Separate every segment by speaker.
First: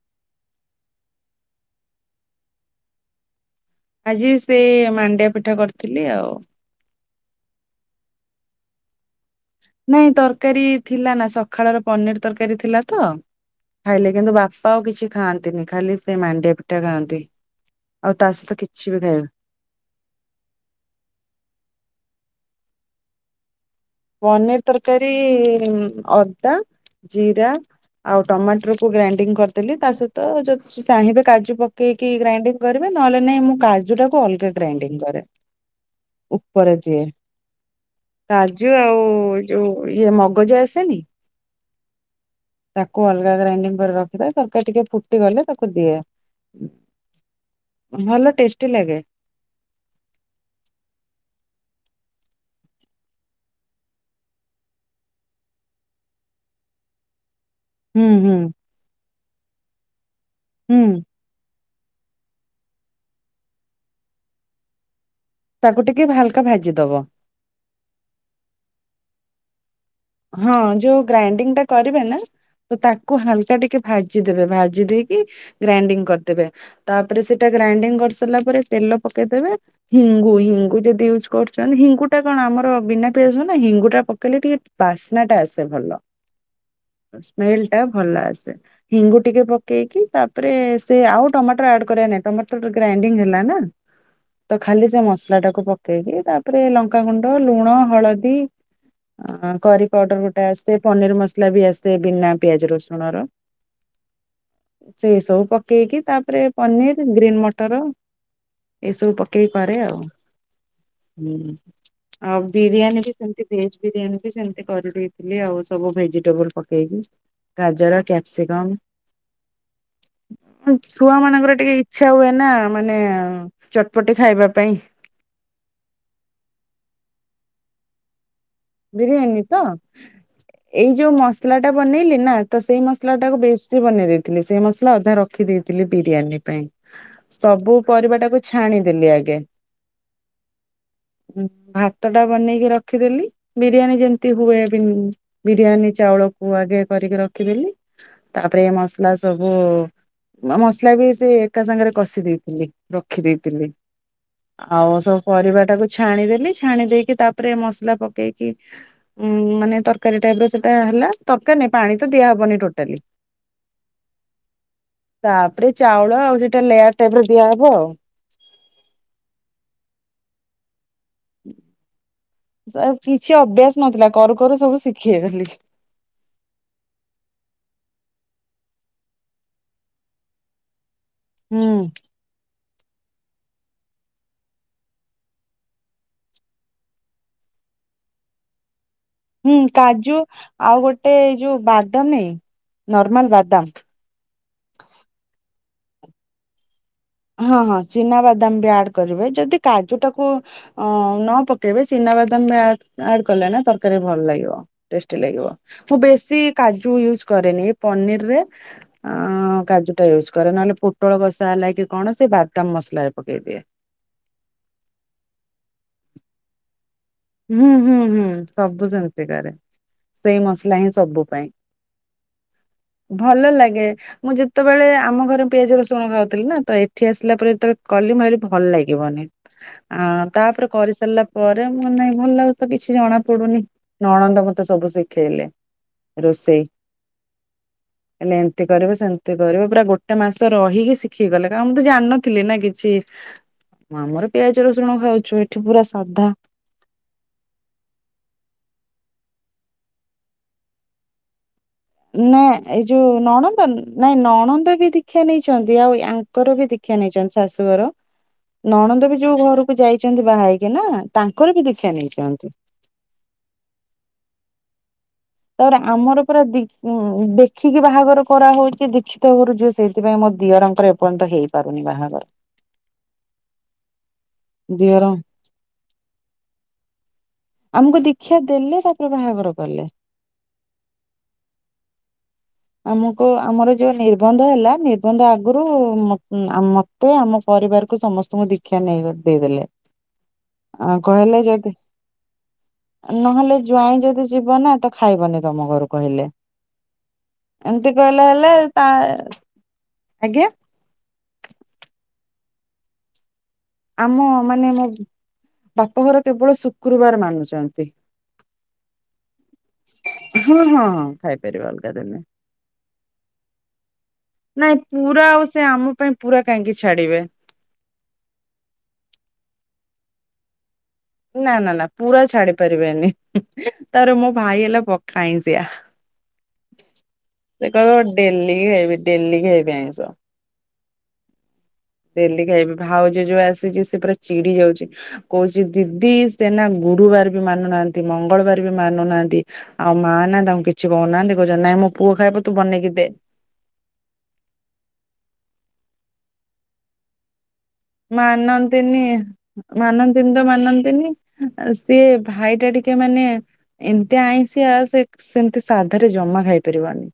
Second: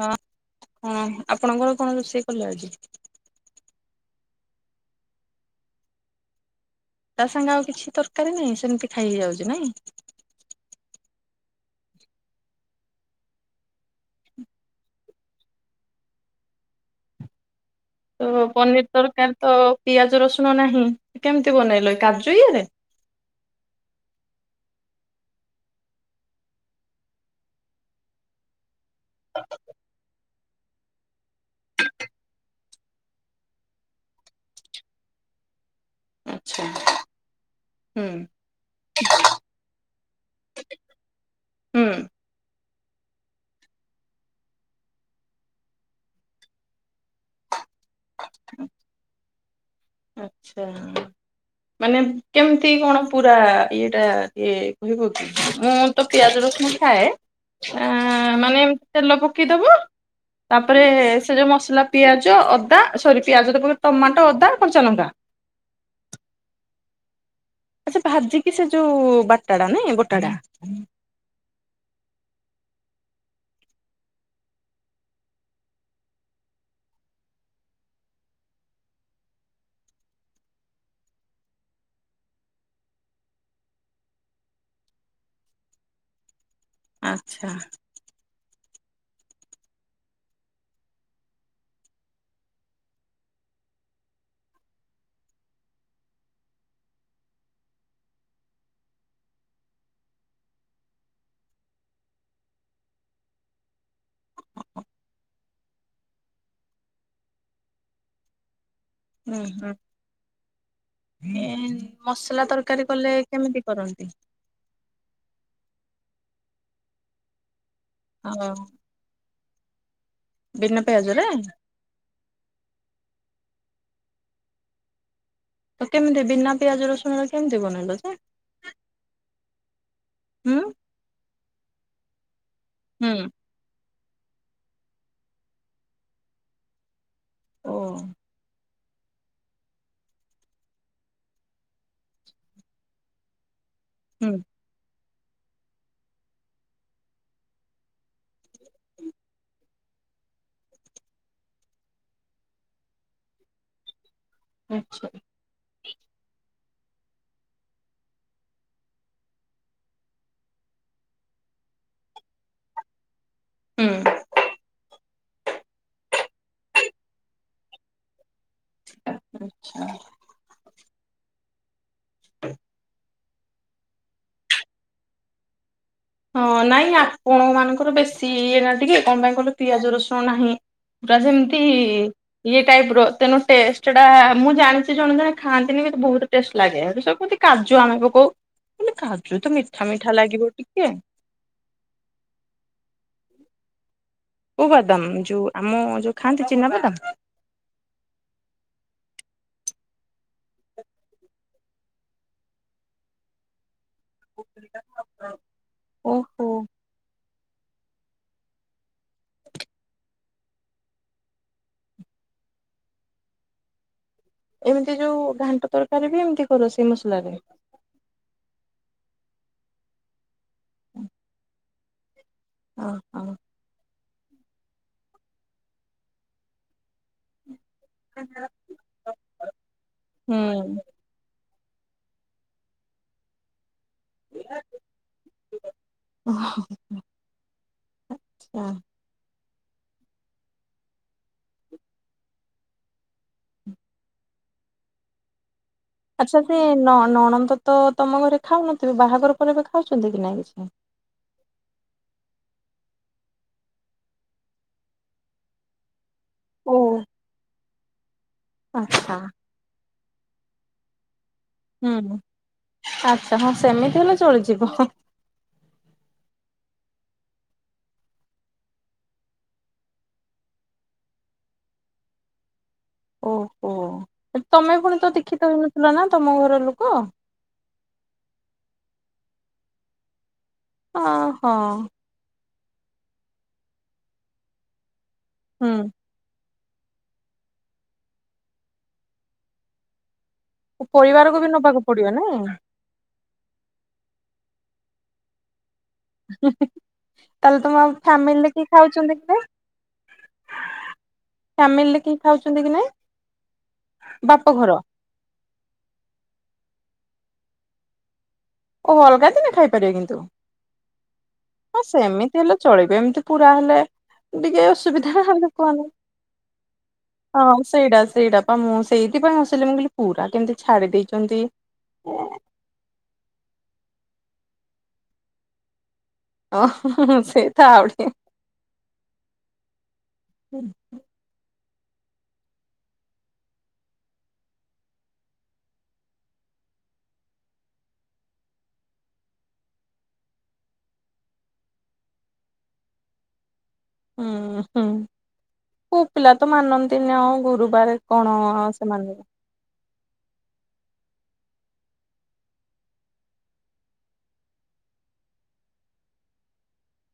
Speaker 1: ହଁ ହଁ ଆପଣଙ୍କର କଣ ରୋଷେଇ କଲେ ଆଜି।
Speaker 2: ଆଜି ସେ ମାଣ୍ଡିଆ ପିଠା କରିଥିଲି ଆଉ।
Speaker 1: ତା ସାଙ୍ଗେ ଆଉ କିଛି ତରକାରୀ ନାଇଁ ସେମିତି ଖାଇ ହେଇଯାଉଛି
Speaker 2: ନାଇଁ ତରକାରୀ ଥିଲା ନା ସକାଳର ପନିର ତରକାରୀ ଥିଲା ତ ଖାଇଲେ କିନ୍ତୁ ବାପା ଆଉ କିଛି ଖାଆନ୍ତିନି ଖାଲି ସେ ମାଣ୍ଡିଆ ପିଠା ଖାଆନ୍ତି। ଆଉ ତା
Speaker 1: ତ
Speaker 2: ସହିତ କିଛି
Speaker 1: ପନିର୍
Speaker 2: ବି ଖାଇବେ
Speaker 1: ତରକାରୀ ତ ପିଆଜ ରସୁଣ ନାହିଁ କେମତି ବନେଇଲ କାଜୁ ଜୁ ଇଏରେ।
Speaker 2: ପନିର୍ ତରକାରୀ ଅଦା ଜିରା ଆଉ ଟମାଟୋ ରକୁ ଗ୍ରାଇଣ୍ଡିଂ କରିଦେଲି ତା ସହିତ ଯ ଚାହିଁବେ କାଜୁ ପକେଇକି ଗ୍ରାଇଣ୍ଡିଙ୍ଗ କରିବେ ନହେଲେ ନାଇଁ ମୁଁ କାଜୁ ଟାକୁ ଅଲଗା ଗ୍ରାଇଡିଙ୍ଗ କରେ।
Speaker 1: ଆଚ୍ଛା।
Speaker 2: ଉପରେ ଦିଏ।
Speaker 1: ହୁଁ।
Speaker 2: ଆଉ କାଜୁ ଯୋଉ ଇଏ ମଗଜ ଆସେନି।
Speaker 1: ହୁଁ
Speaker 2: ତାକୁ ଅଲଗା ଗ୍ରାଇଣ୍ଡିଙ୍ଗ କରି ରଖିିବା ତରକାରି ଟିକେ ଫୁଟିଗଲେ ତାକୁ ଦିଏ। ଭଲ ଟେଷ୍ଟି ଲାଗେ।
Speaker 1: ଆଛା। ମାନେ କେମିତି କଣ ପୁରା ଇଏଟା ଇଏ କହିବ କି ମୁଁ ତ ପିଆଜ ରଶୁ ଣ ଖାଏ। ଆ
Speaker 2: ହୁଁ ହୁଁ
Speaker 1: ମାନେ ଏମତି ତେଲ ପକେଇଦବ ତାପରେ
Speaker 2: ହୁଁ
Speaker 1: ସେ ଯୋଉ ମସଲା ପିଆଜ ଅଦା ସରି ପିଆଜ ତ ପକେଇଚି ଟମାଟୋ ଅଦା କଞ୍ଚା ଲଙ୍କା।
Speaker 2: ତାକୁ ଟିକେ ହାଲୁକା ଭାଜିଦବ।
Speaker 1: ଆଚ୍ଛା ଭାଜିକି ସେ ଯୋଉ ବାଟା ଟା ନାଇଁ। ବଟାଟା।
Speaker 2: ହଁ ଯୋଉ ଗ୍ରାଇଣ୍ଡିଙ୍ଗ ଟା କରିବେ ନା। ତାକୁ ହାଲୁକା ଟିକେ ଭାଜିଦେବେ ଭାଜି ଦେଇକି ଗ୍ରାଇଣ୍ଡିଙ୍ଗ କରିଦେବେ ତାପରେ ସେଟା ଗ୍ରା ଡିଂ କରିସାରିଲା ପରେ ତେଲ ପକେଇ ଦେବେ ହିଙ୍ଗୁ ହିଙ୍ଗୁ ଯଦି ୟୁଜ୍ କରୁଛନ୍ତି ହିଙ୍ଗୁ ଟା କଣ ଆମର ବିନା ପିଆଜ ରସୁଣ ନା ହିଙ୍ଗୁ ଟା ପକେଇଲେ ଟିକେ ବାସ୍ନା ଟା ଆସେ ଭଲ
Speaker 1: ଆଚ୍ଛା।
Speaker 2: ସ୍ମେଲେ ଟା ଭଲ ଆସେ। ହିଙ୍ଗୁ ଟିକେ ପକେଇକି ତାପରେ ସେ ଆଉ ଟମାଟୋ ଆଡ କରିବାର ନାହି ଟମାଟର ଗ୍ରାଇଣ୍ଡିଙ୍ଗ ହେଲା ନା। ତ ଖାଲି ସେ ମସଲା ଟାକୁ ପକେଇ ଦିଏ ତାପରେ ଲଙ୍କାଗୁଣ୍ଡ ଲୁଣ ହଳଦୀ [unintelligible] କରି ପାଉଡର ଗୋଟେ ଆସେ ପନିର୍ ମସଲା ବି ଆସେ ବିନା ପିଆଜ ରସୁଣ ର। ସେଇ ସବୁ ପକେଇକି ତାପରେ ପନିର୍ ଗ୍ରୀନ୍ ମଟର। ଏସବୁ
Speaker 1: ହୁଁ
Speaker 2: ପକେଇି
Speaker 1: ହୁଁ
Speaker 2: କରେ ଆଉ। ହଁ ଆଉ
Speaker 1: ମସଲା ତରକାରୀ
Speaker 2: ବିରିୟାନୀ ବି
Speaker 1: କଲେ
Speaker 2: ସେମତି
Speaker 1: କେମିତି
Speaker 2: ଭେଜ
Speaker 1: କରନ୍ତି?
Speaker 2: ବିରିୟାନୀ ବି ସେମ ସେମତି କରିଦେଇଥିଲି ଆଉ ସବୁ ଭେଜିଟେବୁଲ ପକେଇକି। ଗାଜର
Speaker 1: ହଁ
Speaker 2: କ୍ୟାପ୍ସିକମ୍।
Speaker 1: ବିନା
Speaker 2: ଛୁଆ
Speaker 1: ପିଆଜରେ
Speaker 2: ମାନଙ୍କର ଟିକେ ଇଛା ହୁଏ ନା ମାନେ ଚଟପଟି ଖାଇବା ପାଇଁ।
Speaker 1: ତ କେମିତି ବିନା ପିଆଜ ରସୁଣରେ କେମିତି ବନେଇଲ ଯେ।
Speaker 2: ବିରିୟାନୀ ତ
Speaker 1: ହୁଁ
Speaker 2: ଏଇ ଯୋଉ ମସଲା ଟା ବନେଇଲି ନା। ତ ସେଇ ମସଲା
Speaker 1: ହୁଁ
Speaker 2: ଟାକୁ ବେଶୀ ବନେଇ ଦେଇଥିଲି ସେଇ ମସଲା ଅଧା ରଖି ଦେଇେଇଥିଲି ବିରିୟାନୀ ପାଇଁ। ସବୁ
Speaker 1: ଓ
Speaker 2: ପରିବାଟାକୁ ଛାଣି ଦେଲି ଆଗେ ଭାତ ଟା ବନେଇକି ରଖିଦେଲି। ବିରିୟାନୀ ଯେମିତି
Speaker 1: ହୁଁ
Speaker 2: ହୁଏ ବି ବିରିୟାନୀ ଚାଉଳକୁ ଆଗେ କରିକି ରଖିଦେଲି ତାପରେ ମସଲା ସବୁ। ମସଲା ବି ସେ ଏକା ସାଙ୍ଗରେ କଷି ଦେଇଥିଲି ରଖି ଦେଇଥିଲି। ଆଉ
Speaker 1: ଆଚ୍ଛା
Speaker 2: ସବୁ ପରିବା ଟାକୁ ଛାଣିଦେଲି ଛାଣି ଦେଇକି ତାପରେ ମସଲା ପ କେଇକି ଉ ମାନେ ତରକାରୀ ଟାଇପରେ ସେଟା ହେଲା ତରକାରୀ ନାଇ ପାଣି ତ ଦିଆହବନି ଟୋଟାଲି।
Speaker 1: ହୁଁ।
Speaker 2: ତାପରେ ଚାଉଳ ଆଉ ସେଟା ଲେୟାର ଟାଇପରେ ଦିଆହବ ଆଉ।
Speaker 1: ଆଛା।
Speaker 2: କିଛି ଅଭ୍ୟାସ ନଥିଲା, କରୁ କରୁ ସବୁ ଶିଖେଗଲି
Speaker 1: ହଁ ନାଇଁ ଆପଣ ମାନଙ୍କର ବେଶୀ ଇଏ ନା ଟିକେ କଣ, ପାଇଁ କହିଲ ପିଆଜ ରସୁଣ ନାହିଁ। ପୁରା ଜେନ୍ତି।
Speaker 2: ହୁଁ
Speaker 1: ଟାଇପର ତେଣୁ ଟେଷ୍ଟ ଟା ମୁଁ ଜାଣିଛି ଜଣେ ଜଣେ ଖାଆନ୍ତିନି, କିନ୍ତୁ ବହୁତ ଟେଷ୍ଟ ଲାଗେ କା କାଜୁ ଆମେ ପକାଉ ହେଲେ କାଜୁ ତ
Speaker 2: ହୁଁ
Speaker 1: ମିଠା ମିଠା
Speaker 2: କାଜୁ
Speaker 1: ଲାଗିବ ଟିକେ
Speaker 2: ଆଉ ଗୋଟେ ଏଇ ଯୋଉ ବାଦାମ ନାଇ ନର୍ମାଲ ବାଦାମ
Speaker 1: କୋଉ ବାଦାମ ଯୋଉ ଆମ ଯୋଉ ଖାଆନ୍ତି ଚିନାବାଦାମ।
Speaker 2: ହଁ ହଁ ଚିନା ବାଦାମ ବି ଆଡ କରିବେ ଯଦି କାଜୁଟାକୁ ଅ ନ ପକେଇବେ ଚିନା ଆଦମେ ଆଡଲନା ତ ଭଲ ଲାଗିବ ଟେଷ୍ଟୀ ଲାଗିବ, ମୁଁ ବେଶୀ
Speaker 1: ଓହୋ
Speaker 2: କାଜୁ ୟୁଜ କରେନି ପନିର ରେ କାଜୁ ଟା ୟୁଜ କରେ ନହଲେ ପୋଟଳ କଷା ହେଲା। କୌଣସି ବାଦାମ ମସଲାରେ ପକେଇଦିଏ।
Speaker 1: ଏମିତି ଯୋଉ ଘାଣ୍ଟ ତରକାରୀ ବି ଏମିତି କରୁଛି।
Speaker 2: ହୁଁ ହୁଁ ହୁଁ ସବୁ ସେମିତି କରେ ସେଇ ମସଲା ହିଁ ସବୁ ପାଇଁ
Speaker 1: ଓହୋ
Speaker 2: ଭଲ ଲାଗେ। ଯେତେବେଳେ ଆମ ଘରେ ପିଆଜ ରସୁଣ ଖାଉଥିଲି, ନା ତ ଏଠି ଆସିଲା ପରେ ଯେତବେଳେ କଲି ମୁଁ ଭିଲି ଭଲ ଲାଗିବନି ଆ ତାପରେ
Speaker 1: ହୁଁ
Speaker 2: କରିସାରିଲା ପରେ ମ ନାଇଁ ଭଲ ଲାଗୁ ତ କିଛି ଜଣା ପଡୁନି। ନଣନ୍ଦ ମତେ ସବୁ ଶିଖେଇଲେ ରୋଷେଇ ହେଲେ ଏମତି
Speaker 1: ଆଚ୍ଛା।
Speaker 2: କରିବ ସେମିତି କରିବ ପୁରା ଗୋଟେ ମାସ ରହିକି ଶିଖି ଗଲେ କଣ ମୁଁ ତ ଜାଣିନଥିଲି ନା କିଛି ଆମର ପିଆଜ ରସୁଣ ଖାଉଛୁ, ଏଠି ପୁରା ସାଧା
Speaker 1: ଆଚ୍ଛା ସେ ନ ନଣନ୍ଦ ତ ତମ ଘରେ ଖାଉନଥିବେ ବାହାଘର ପରେ ବି ଖାଉଛନ୍ତି କି ନାଇଁ କିଛି?
Speaker 2: ନା ଏଇ ଯୋଉ ନଣନ୍ଦ ନାଇଁ ନଣନ୍ଦ ବି ଦୀକ୍ଷା ନେଇଛନ୍ତି ଆଉ ଆଁ ତାଙ୍କର ବି
Speaker 1: ଓ
Speaker 2: ଦୀଖା ନେଇଛନ୍ତି, ଶାଶୁଘର ନଣନ୍ଦ
Speaker 1: ଆଚ୍ଛା
Speaker 2: ବି ଯୋଉ ଘରକୁ ଯାଇଛନ୍ତି, ବାହା ହେକି ନା ତାଙ୍କର ବି
Speaker 1: ହୁଁ
Speaker 2: ଦୀକ୍ଷା ନେଇଛନ୍ତି।
Speaker 1: ଆଛା ହଁ ସେମିତି ହେଲେ ଚଳିଯିବ।
Speaker 2: ତାପରେ ଆମର ପୁରା ଦେଖ୍ ଉଁ ଦେଖିକି ବାହାଘର କରାହଉଛି, ଦୀକ୍ଷିତ ଘରୁ ଝିଅ ସେଥି ପାଇଁ ମତେ ଦିଅରଙ୍କର ଏପର୍ଯ୍ୟନ୍ତ ହେଇପାରୁନି ବାହାଘର
Speaker 1: ଓହୋ ତମେ ପୁଣି
Speaker 2: ଦିଅର
Speaker 1: ତ ଦୀକ୍ଷିତ ହେଉନଥିଲ ନା ତମ ଘର ଲୋକ
Speaker 2: ଆମକୁ ଦୀକ୍ଷା ଦେଲେ ତାପରେ ବାହାଘର କଲେ
Speaker 1: ଓ ହଁ।
Speaker 2: ଆମକୁ ଆମର ଯୋଉ ନିର୍ବନ୍ଧ ହେଲା ନିର୍ବନ୍ଧ ଆଗରୁ
Speaker 1: ହୁଁ।
Speaker 2: ମତେ ମତେ ଆମ ପରିବାରକୁ ସମସ୍ତଙ୍କୁ ଦୀକ୍ଷା ନେଇ ଦେଇଦେଲେ କହିଲେ
Speaker 1: ପରିବାରକୁ ବି
Speaker 2: ଯଦି
Speaker 1: ନବାକୁ ପଡିବ ନାଇଁ
Speaker 2: ନହେଲେ ଜ୍ବାଇଁ ଯଦି ଯିବ ନା ତ ଖାଇବନି ତମ ଘରକୁ
Speaker 1: [unintelligible] ତାହେଲେ ତମ
Speaker 2: କହିଲେ
Speaker 1: ଫାମିଲି ରେ
Speaker 2: ହେଲେ
Speaker 1: କିଏ
Speaker 2: ତା
Speaker 1: ଖାଉଛନ୍ତି କି ନାଇ?
Speaker 2: ଆଜ୍ଞା
Speaker 1: ଖାଉଛନ୍ତି କି ନାଇଁ?
Speaker 2: ଆମ
Speaker 1: ବାପ
Speaker 2: ମାନେ
Speaker 1: ଘର
Speaker 2: ମୋ ବାପଘର କେବଳ ଶୁକ୍ରବାର ମାନୁଛନ୍ତି।
Speaker 1: ଓହ ଅଲଗା ଦିନେ ଖାଇପାରିବ କିନ୍ତୁ
Speaker 2: ହଁ ହଁ ହଁ ଖାଇପାରିବା
Speaker 1: ହଁ
Speaker 2: ଅଲଗା ଦିନେ।
Speaker 1: ସେମିତି ହେଲେ ଚଳିବ ଏମିତି ପୁରା ହେଲେ ଟିକେ
Speaker 2: ନାଇଁ
Speaker 1: ଅସୁବିଧା
Speaker 2: ପୁରା ଆଉ
Speaker 1: ହେଲେ
Speaker 2: ସେ
Speaker 1: କୁହ ନା
Speaker 2: ଆମ ପାଇଁ ପୁରା କାହିଁକି ଛାଡିବେ
Speaker 1: ହଁ ସେଇଟା ସେଇଟା ପା, ମୁଁ ସେଇଥିପାଇଁ ହସିଲି ମୁ କହିଲି ପୁରା କେମିତି ଛା
Speaker 2: ନା ନା ନା ପୁରା ଛାଡି ପାରିବେନି। ତାର ମୋ ଭାଇ ହେଲା ପକା ଆଇଁଶିଆ
Speaker 1: ଓହୋ
Speaker 2: ସେ
Speaker 1: ଥାଉ
Speaker 2: କହିବ
Speaker 1: ଟିକେ
Speaker 2: ଡେଲି ଖାଇବି ଡେଲି ଖାଇବି ଆଇଁଷ ଡେଲି ଖାଇବି ଭାଉଜ ଯୋଉ ଆସିଛି, ସେ ପୁରା ଚିଡି ଯାଉଛି କହୁଛି ଦିଦି ସେନା ଗୁରୁବାର ବି ମାନୁନାହାନ୍ତି ମଙ୍ଗଳବାର ବି ମାନୁନାହାନ୍ତି ଆଉ ମା ନା ତାଙ୍କୁ କିଛି କହୁନାହାନ୍ତି କହୁଛନ୍ତି। ପୁଅ ଖାଇବ ତୁ ବନେଇକି ଦେ
Speaker 1: ହୁଁ ହୁଁ କୁ ପିଲା ତ ମାନନ୍ତିନ ଆଉ ଗୁରୁ
Speaker 2: ମାନନ୍ତିନି ମାନନ୍ତିନି ତ ମାନନ୍ତିନି ସିଏ ଭାଇ ଟା ଟିକେ ମାନେ ଏମତି ଆଇଁସିଆ ସେ ସେମତି ସାଧାରେ ଜମା ଖାଇପାରିବନି।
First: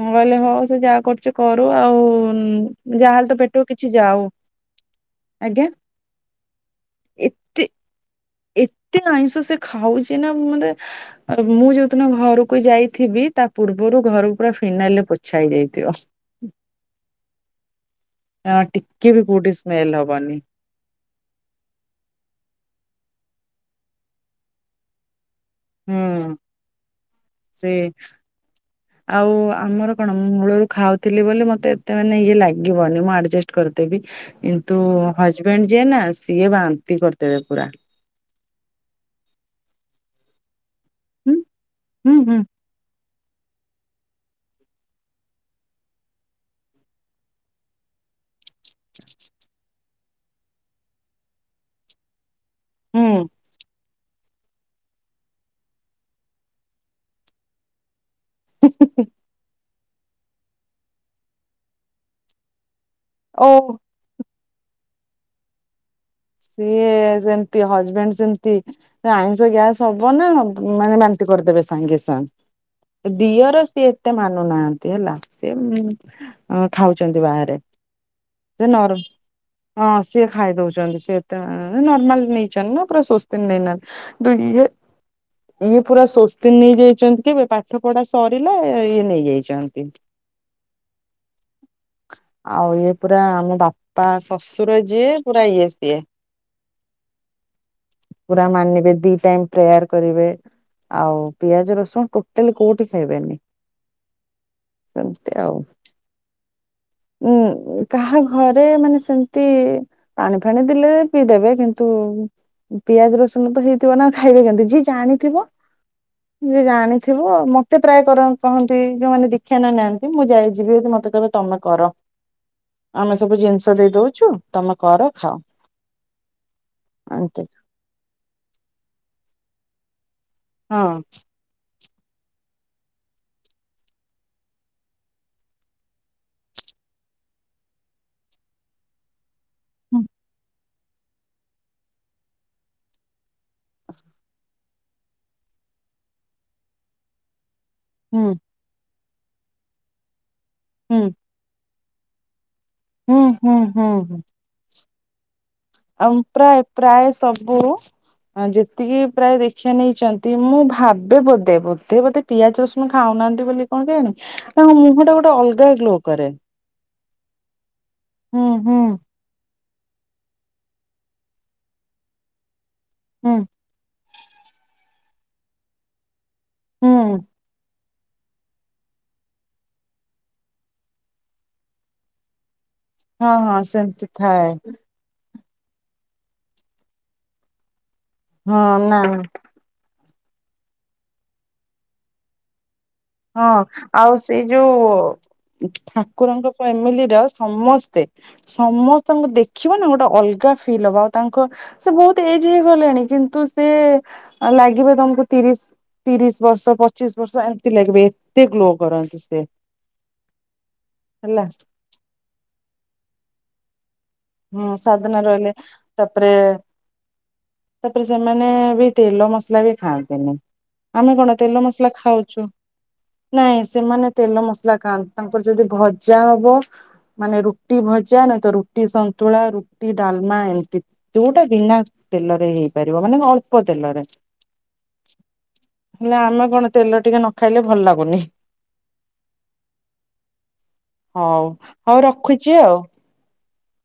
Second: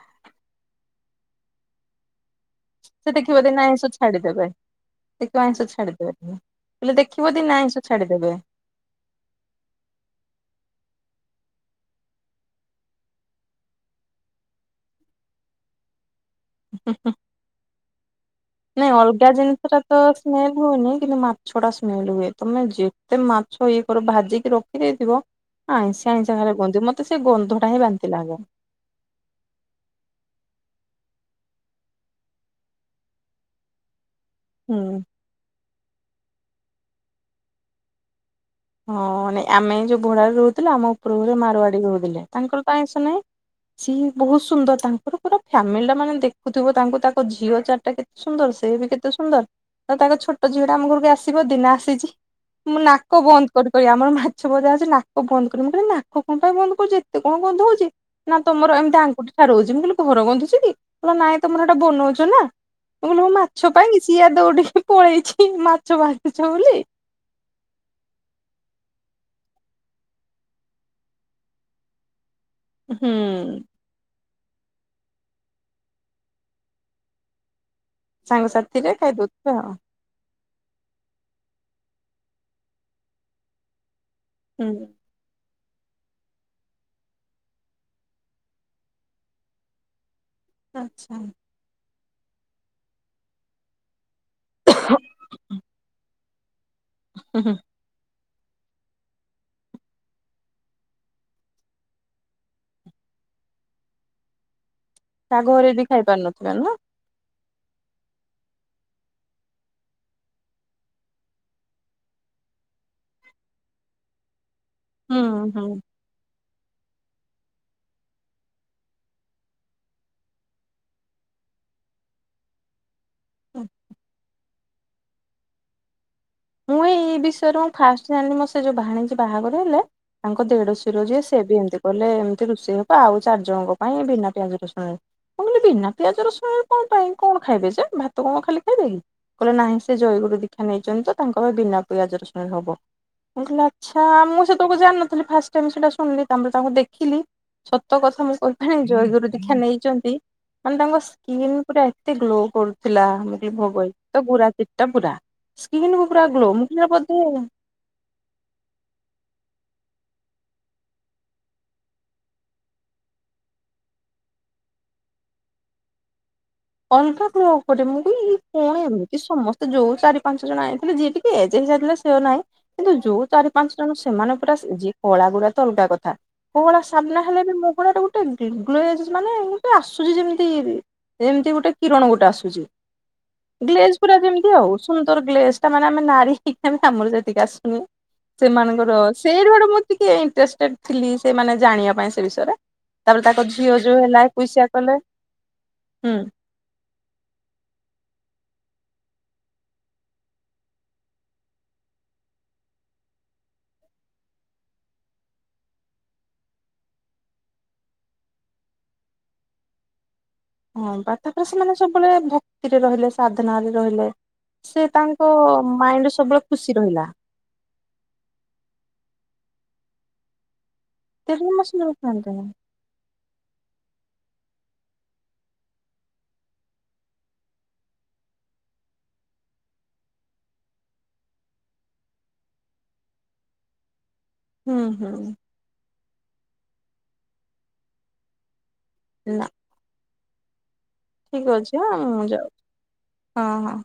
Speaker 2: ମୁଁ କହିଲେ ହଉ ସେ ଯାହା କରୁଛି କରୁ ଆଉ ଉଁ।
Speaker 1: ସେ
Speaker 2: ଯାହେଲେ ତ
Speaker 1: ଦେଖିବ
Speaker 2: ପେଟ
Speaker 1: ଦିନେ
Speaker 2: କୁ
Speaker 1: ଆଇଁଷ
Speaker 2: କିଛି ଯାାଉ।
Speaker 1: ଛାଡିଦେବେ ଦେଖିବ ଆଇଁଷ ଛାଡିଦେବେ ବୋଇଲେ ଦେଖିବ ଦିିନ
Speaker 2: ଏତେ
Speaker 1: ଆଇଁଷ ଛାଡିଦେବେ।
Speaker 2: ଏତେ ଆଇଁଷ ସେ ଖାଉଛି ନା ମାନେ ମୁଁ ଯୋଉଦିନ ଘରକୁ ଯାଇଥିବି ତାକୁ ପୂର୍ବରୁ ଘରକୁ ପୁରା ଫିନାଇଲରେ ପୋଛା ହେଇଯାଇଥିବ।
Speaker 1: ହୁଁ ହୁଁ।
Speaker 2: [inaudible]
Speaker 1: ନାଇଁ
Speaker 2: ବି
Speaker 1: ଅଲଗା
Speaker 2: କୋଉଠି ସ୍ମେଲ
Speaker 1: ଜିନିଷଟାତ
Speaker 2: ହବନି
Speaker 1: ସ୍ମେଲ ହୁଏନି କିନ୍ତୁ ମାଛ ଟା ସ୍ମେଲ ହୁଏ ତମେ ଯେତେ ମା ଛ ଇଏ କର ଭାଜିକି ରଖିଦେଇଥିବ। ଆଁଇଁଷିଆ
Speaker 2: ହୁଁ
Speaker 1: ଆଁଇଁଷିଆ ଖାଲି ଗନ୍ଧୁ ମତେ ସେ ଗନ୍ଧଟା
Speaker 2: ସେ
Speaker 1: ହିଁ ବାନ୍ତି ଲାଗେ।
Speaker 2: ଆଉ ଆମର କଣ ମୁଳରୁ ଖାଉଥିଲେ ବୋଲେ ମତେ ଏତେ ମାନେ ଇଏ ଲାଗିବନି ମୁଁ ଆଡଯେଷ୍ଟ୍ କରିଦେବି। କିନ୍ତୁ
Speaker 1: ହୁଁ।
Speaker 2: ହଜବେଣ୍ଡ ଯିଏ ନା ସିଏ ବାନ୍ତି କରିଦେବେ ପୁରା।
Speaker 1: ହଁ ନାଇ ଆମେ ଯୋଉ ଭଡ଼ାରେ ରହୁଥିଲେୁ ଆମ
Speaker 2: ହୁଁ
Speaker 1: ଉପରରେ ମାରୱାଡି
Speaker 2: ହୁଁ
Speaker 1: ରହୁଥିଲେ
Speaker 2: ହୁଁ
Speaker 1: ତାଙ୍କର ତ ଆଁଇଁଷ ନାଇଁ।
Speaker 2: [inaudible]
Speaker 1: ସିଏ ବହୁତ ସୁନ୍ଦର ତାଙ୍କର ପୁରା ଫ୍ୟାମିଲି ଟା ମାନେ ଦେଖୁଥିବ ତାଙ୍କୁ ତାଙ୍କ ଝିଅ ଚାରଟା କେତେ ସୁନ୍ଦର ସେ ସେ ବି କେତେ ସୁନ୍ଦର ଆଉ ତାଙ୍କ ଛୋଟ ଝିଅଟା ଆମ ଘରକୁ ଆସିବ ଦିନେ ଆସିଚି ମୁଁ ନାକ
Speaker 2: ହୁଁ
Speaker 1: ବନ୍ଦ୍ କରି ଆମ ମାଛ ଭଜା ଅଛି ନାକ ବନ୍ଦ କରିି ମୁଁ କହିଲି ନାକ କଣ ପାଇଁ ବନ୍ଦ କରୁଚି ଏତେ କଣ ଗନ୍ଧଉଚି ନା ତମର ଏମିତି ଆଙ୍ଗୁଠି ଠାରଉଛି ମୁଁ କହିଲି ଘର ଗନ୍ଧୁଛି କି କହିଲା ନାଇଁ ତମର ହେଟା ବନଉଚ ନା ମୁୁଁ
Speaker 2: ଓ
Speaker 1: ମାଛ ପାଇଁକି ସିଏ ଦୌଡିକି ପଳେଇଛି ମାଛ ଭା ଜି
Speaker 2: ସିଏ ସେମିତି ହଜବେଣ୍ଡ ସେମ୍ତି। ଆଇଁଷ ଗ୍ୟାସ ହବନା ମ ମାନେ ବାନ୍ତି କରିଦେବେ ସାଙ୍ଗେ ସାଙ୍ଗ୍।
Speaker 1: ହୁଁ
Speaker 2: ଦିଅର ସିଏ ଏତେ ମାନ ନୁ ନାହାନ୍ତି ହେଲା ସେ ଖାଉଛନ୍ତି ବାହାରେ। ଯେ
Speaker 1: ସାଙ୍ଗସାଥିରେ
Speaker 2: ନର
Speaker 1: ଖାଇଦଉଥିବେ ଆଉ
Speaker 2: ହଁ ସେ ଖାଇ ଦଉଛନ୍ତି ସେତ ନର୍ମାଲ ନେଇଛନ୍ତି ନା ପୁରା ସ୍ୱସ୍ତିନ୍ ନେଇନାହାନ୍ତି। ଦୁଇଏ
Speaker 1: ହୁଁ
Speaker 2: ଇଏ ପୁରା ସ୍ୱସ୍ତିନ୍ ନେଇଯାଇଛନ୍ତି କି ପାଠ ପଢା ସରିଲା ଇଏ ନେଇଯାଇଛନ୍ତି।
Speaker 1: ଆଚ୍ଛା।
Speaker 2: ଆଉ ଇଏ ପୁରା ଆମ ବାପା ଶଶୁର ଯିଏ ପୁରା ଇଏ ସିଏ।
Speaker 1: ହୁଁ ହୁଁ।
Speaker 2: ପୁରା ମାନିବେ ଦି ଟାଇମ ପ୍ରେୟାର କରିବେ। ଆଉ ପିଆଜ ରସୁଣ ଟୋଟାଲ କୋଉଠି ଖାଇବେନି। ସେମିତି
Speaker 1: ତା
Speaker 2: ଆଉ।
Speaker 1: ଘରେବି ଖାଇ ପାରୁିନଥିବେ ନୁହଁ
Speaker 2: ଉଁ କାହା ଘରେ ମାନେ ସେମିତି ପାଣି ଫାଣି ଦେଲେ। ପିଇ ଦେବେ କିନ୍ତୁ ପିଆଜ ରସୁଣତ ଯେହେତୁ ମନା ଖାଇବେ କେମିତି? ଯେ
Speaker 1: ହୁଁ
Speaker 2: ଜାଣିଥିବ।
Speaker 1: ହୁଁ
Speaker 2: ଯେ ଜାଣିଥିବ ମତେ ପ୍ରାୟ କାର କହନ୍ତି ଯୋଉମାନେ ଦୀକ୍ଷା ନ ନିୟନ୍ତି ମୁଁ ଯାଇ ଯିବି ଯଦି ମତେ କହିବେ ତ ତମେ କର ଆମେ ସବୁ
Speaker 1: ହୁଁ
Speaker 2: ଜିନିଷ ଦେଇ ଦଉଛୁ ତମେ କର ଖାଅ।
Speaker 1: ମୁଁ ଏଇ
Speaker 2: ଏମତି
Speaker 1: ବିଷୟରେ ମୁଁ ଫାଷ୍ଟ ଜାଣିଲି ମୋର ସେ ଯୋଉ ଭାଣିଯି ବାହାଘର ହେଲେ। ତାଙ୍କ
Speaker 2: ହଁ
Speaker 1: ଦେଢଶିୁର ଯିଏ ସେ ବି ଏମତି। କହିଲେ ଏମିତି ରୁଷେଇ ହବ ଆଉ ଚାରି ଜଣଙ୍କ ପାଇଁ ବିନା ପିଆଜ ରୁଣରେ କଣ କହିଲେ ବିନା ପିଆଜ ରସୁଣରେ କଣ। ପାଇଁ କଣ ଖାଇବେ ଯେ ଭାତ କଣ ଖାଲି ଖାଇବେ କି କହିଲେ ନାହିଁ ସେ
Speaker 2: ହୁଁ
Speaker 1: ଜୟଗୁରୁ ଦୀକ୍ଷା ନେଇଛନ୍ତି ତ ତାଙ୍କ ପାଇଁ ବିନା ପିଆଜ ରସୁଣରେ ହବ। ମୁଁ କହିଲି ଆଚ୍ଛା ମୁଁ ସେ ତାକୁ ଜାଣିନଥିଲି ଫାଷ୍ଟ୍ ଟାଇମ୍ ସେଟା ଶୁଣିଲି ତାପରେ ତାଙ୍କୁ ଦେଖିଲି ସତ କଥା
Speaker 2: ହୁଁ
Speaker 1: ମୁଁ କହିପାରାନି ଜୈଗରୁ ଦୀକ୍ଷା ନେଇଛନ୍ତି ମାନେ ତାଙ୍କ
Speaker 2: ହୁଁ
Speaker 1: ସ୍କିିନ ପୁରା ଏ ଏତେ ଗ୍ଲୋ କରୁଥିଲା।
Speaker 2: ହୁଁ
Speaker 1: ମୁଁ ଏତେ
Speaker 2: ହୁଁ ହୁଁ
Speaker 1: [unintelligible]
Speaker 2: ହୁଁ
Speaker 1: ଗୋରା ପୁରା ସ୍କିନ
Speaker 2: ଆଉ ପ୍ରାୟ ପ୍ରାୟ ସବୁ ଯେତିକି ପ୍ରାୟ ଦେଖି ନେଇଛନ୍ତି ମୁଁ ଭାବେ ବୋଧେ ବୋଧେ ବୋଧେ ପିଆଜ ରସୁଣ ଖାଉନାହାନ୍ତି ବୋଲି କଣ କେୟାଣୀ ମୁହଁ ଟା ଗୋଟେ ଅଲଗା ଗ୍ଲୋ କରେ
Speaker 1: ଅଲଗା ଗ୍ଲୋ କରେ ମୁଁ କଇଲି
Speaker 2: ହୁଁ
Speaker 1: କଣ
Speaker 2: ହୁଁ
Speaker 1: ଏମିତି ସମସ୍ତେ ତ ଯୋଉଁ ଚାରି ପାଞ୍ଚ ଜଣ ଆଇଥିଲେ ଯିଏ [unintelligible] ହେଇ ଯାଇଥିଲେ ସେ ନାଇଁ। କିନ୍ତୁ ଯୋଉଁ
Speaker 2: ହୁଁ
Speaker 1: ଚାରି ପାଞ୍ଚ ଜଣ ସେମାନେ ପୁରା ସେ ଯିଏ କଳା ଗୋରା ଅଲଗା କଥା। ମଳା
Speaker 2: ହୁଁ
Speaker 1: ସାମ୍ନା ହେଲେ ବି ମଭଳିଆର ଗୁଟେ ଗ୍ଲୋ ମାନେ ଗୁଟେ ଆସୁଚି ଯେମିତି ଏମତି ଗୋଟେ କିରଣ ଗୋଟେ ଆସୁଛି।
Speaker 2: ହଁ ହଁ
Speaker 1: ଗ୍ଲେଜ
Speaker 2: ସେମିତି
Speaker 1: ପୁରା
Speaker 2: ଥାଏ
Speaker 1: ଯେମିତି ଆଉ ସୁନ୍ଦର ଗ୍ଲେଜ ମାନେ ଆମେ ନାରୀ ହେଇକ ଆମର ସେତିକି ଆସୁନି
Speaker 2: ହଁ
Speaker 1: ସେମାନଙ୍କର
Speaker 2: ନା
Speaker 1: ସେଇଠୁଆରୁ ମୁଁ ଟିକେ [unintelligible] ଥିଲି ସେମାନେ ଜାଣିବା ପାଇଁ ସେ ବିଷୟରେ ତାପରେ ତାଙ୍କ
Speaker 2: ହଁ
Speaker 1: ଝିଅ ଯୋଉ
Speaker 2: ଆଉ
Speaker 1: ହେଲା
Speaker 2: ସେ
Speaker 1: ଏକୋଇଶିଆ କଲେ
Speaker 2: ଯୋଉଁ
Speaker 1: ହୁଁ
Speaker 2: ଠାକୁରଙ୍କ ଫ୍ୟାମିଲିର ସମସ୍ତେ ସମସ୍ତଙ୍କୁ ଦେଖିବ ନା ଗୋଟେ ଅଲଗା ଫିଲ୍ ହବ ଆଉ ତାଙ୍କ ସେ ବହୁତ ଏଜ ହେଇଗଲେଣି କିନ୍ତୁ କିନ୍ତୁ ସେ ଲାଗିବ ତମକୁ ତିରିଶ ତିରିଶ ବର୍ଷ ପଚିଶି ବର୍ଷ ଲାଗିବେ ଏତେ ଗ୍ଲୋ କରନ୍ତି ସେ।
Speaker 1: ହଁ ବା
Speaker 2: ହେଲା
Speaker 1: ତାଙ୍କରେ ସେମାନେ ସବୁବେଳେ ଭକ୍ତିରେ ରହିଲେ ସାଧନା ରେ ରହିଲେ।
Speaker 2: ହଁ
Speaker 1: ସେ
Speaker 2: ସାଧନା
Speaker 1: ତାଙ୍କ
Speaker 2: ରହିଲେ
Speaker 1: ମାଇଣ୍ଡରେ
Speaker 2: ତାପରେ
Speaker 1: ସବୁବେଳେ ଖୁସି ରହିଲା।
Speaker 2: ତାପରେ ସେମାନେ ବି ତେଲ ମସ ଖାଆନ୍ତିନି ଆମେ କଣ
Speaker 1: ତେଣୁ
Speaker 2: ତେଲ
Speaker 1: ମୁଁ ସେ
Speaker 2: ମସଲା ଖାଉଛୁ ନାଇଁ ସେମାନେ ତେଲ ମସଲା ଖାଆନ୍ତୁ। ତାଙ୍କର ଯଦି ଭଜା ହବ ମାନେ ରୁଟି ଭଜା ନାହିଁତ ରୁଟି ସନ୍ ସାନ୍ତୁଳା। ରୁଟି ଡାଲମା ଏମିତି ଯୋଉଁଟା ବିନା ତେଲରେ ହେଇପାରିବ ମାନେ ଅଳ୍ପ ତେଲରେ
Speaker 1: ହ୍ନୁ ହ୍ନୁ।
Speaker 2: ହେଲେ ଆମେ କଣ ତେଲ ଟିକେ ନ ଖାଇଲେ ଭଲ ଲାଗୁନି।
Speaker 1: ନା। ଠିକ
Speaker 2: ହଉ
Speaker 1: ଅଛି ହଁ
Speaker 2: ହଉ
Speaker 1: ମୁଁ ଯାଉ
Speaker 2: ରଖୁଛି ଆଉ।
Speaker 1: ହଁ ହଁ।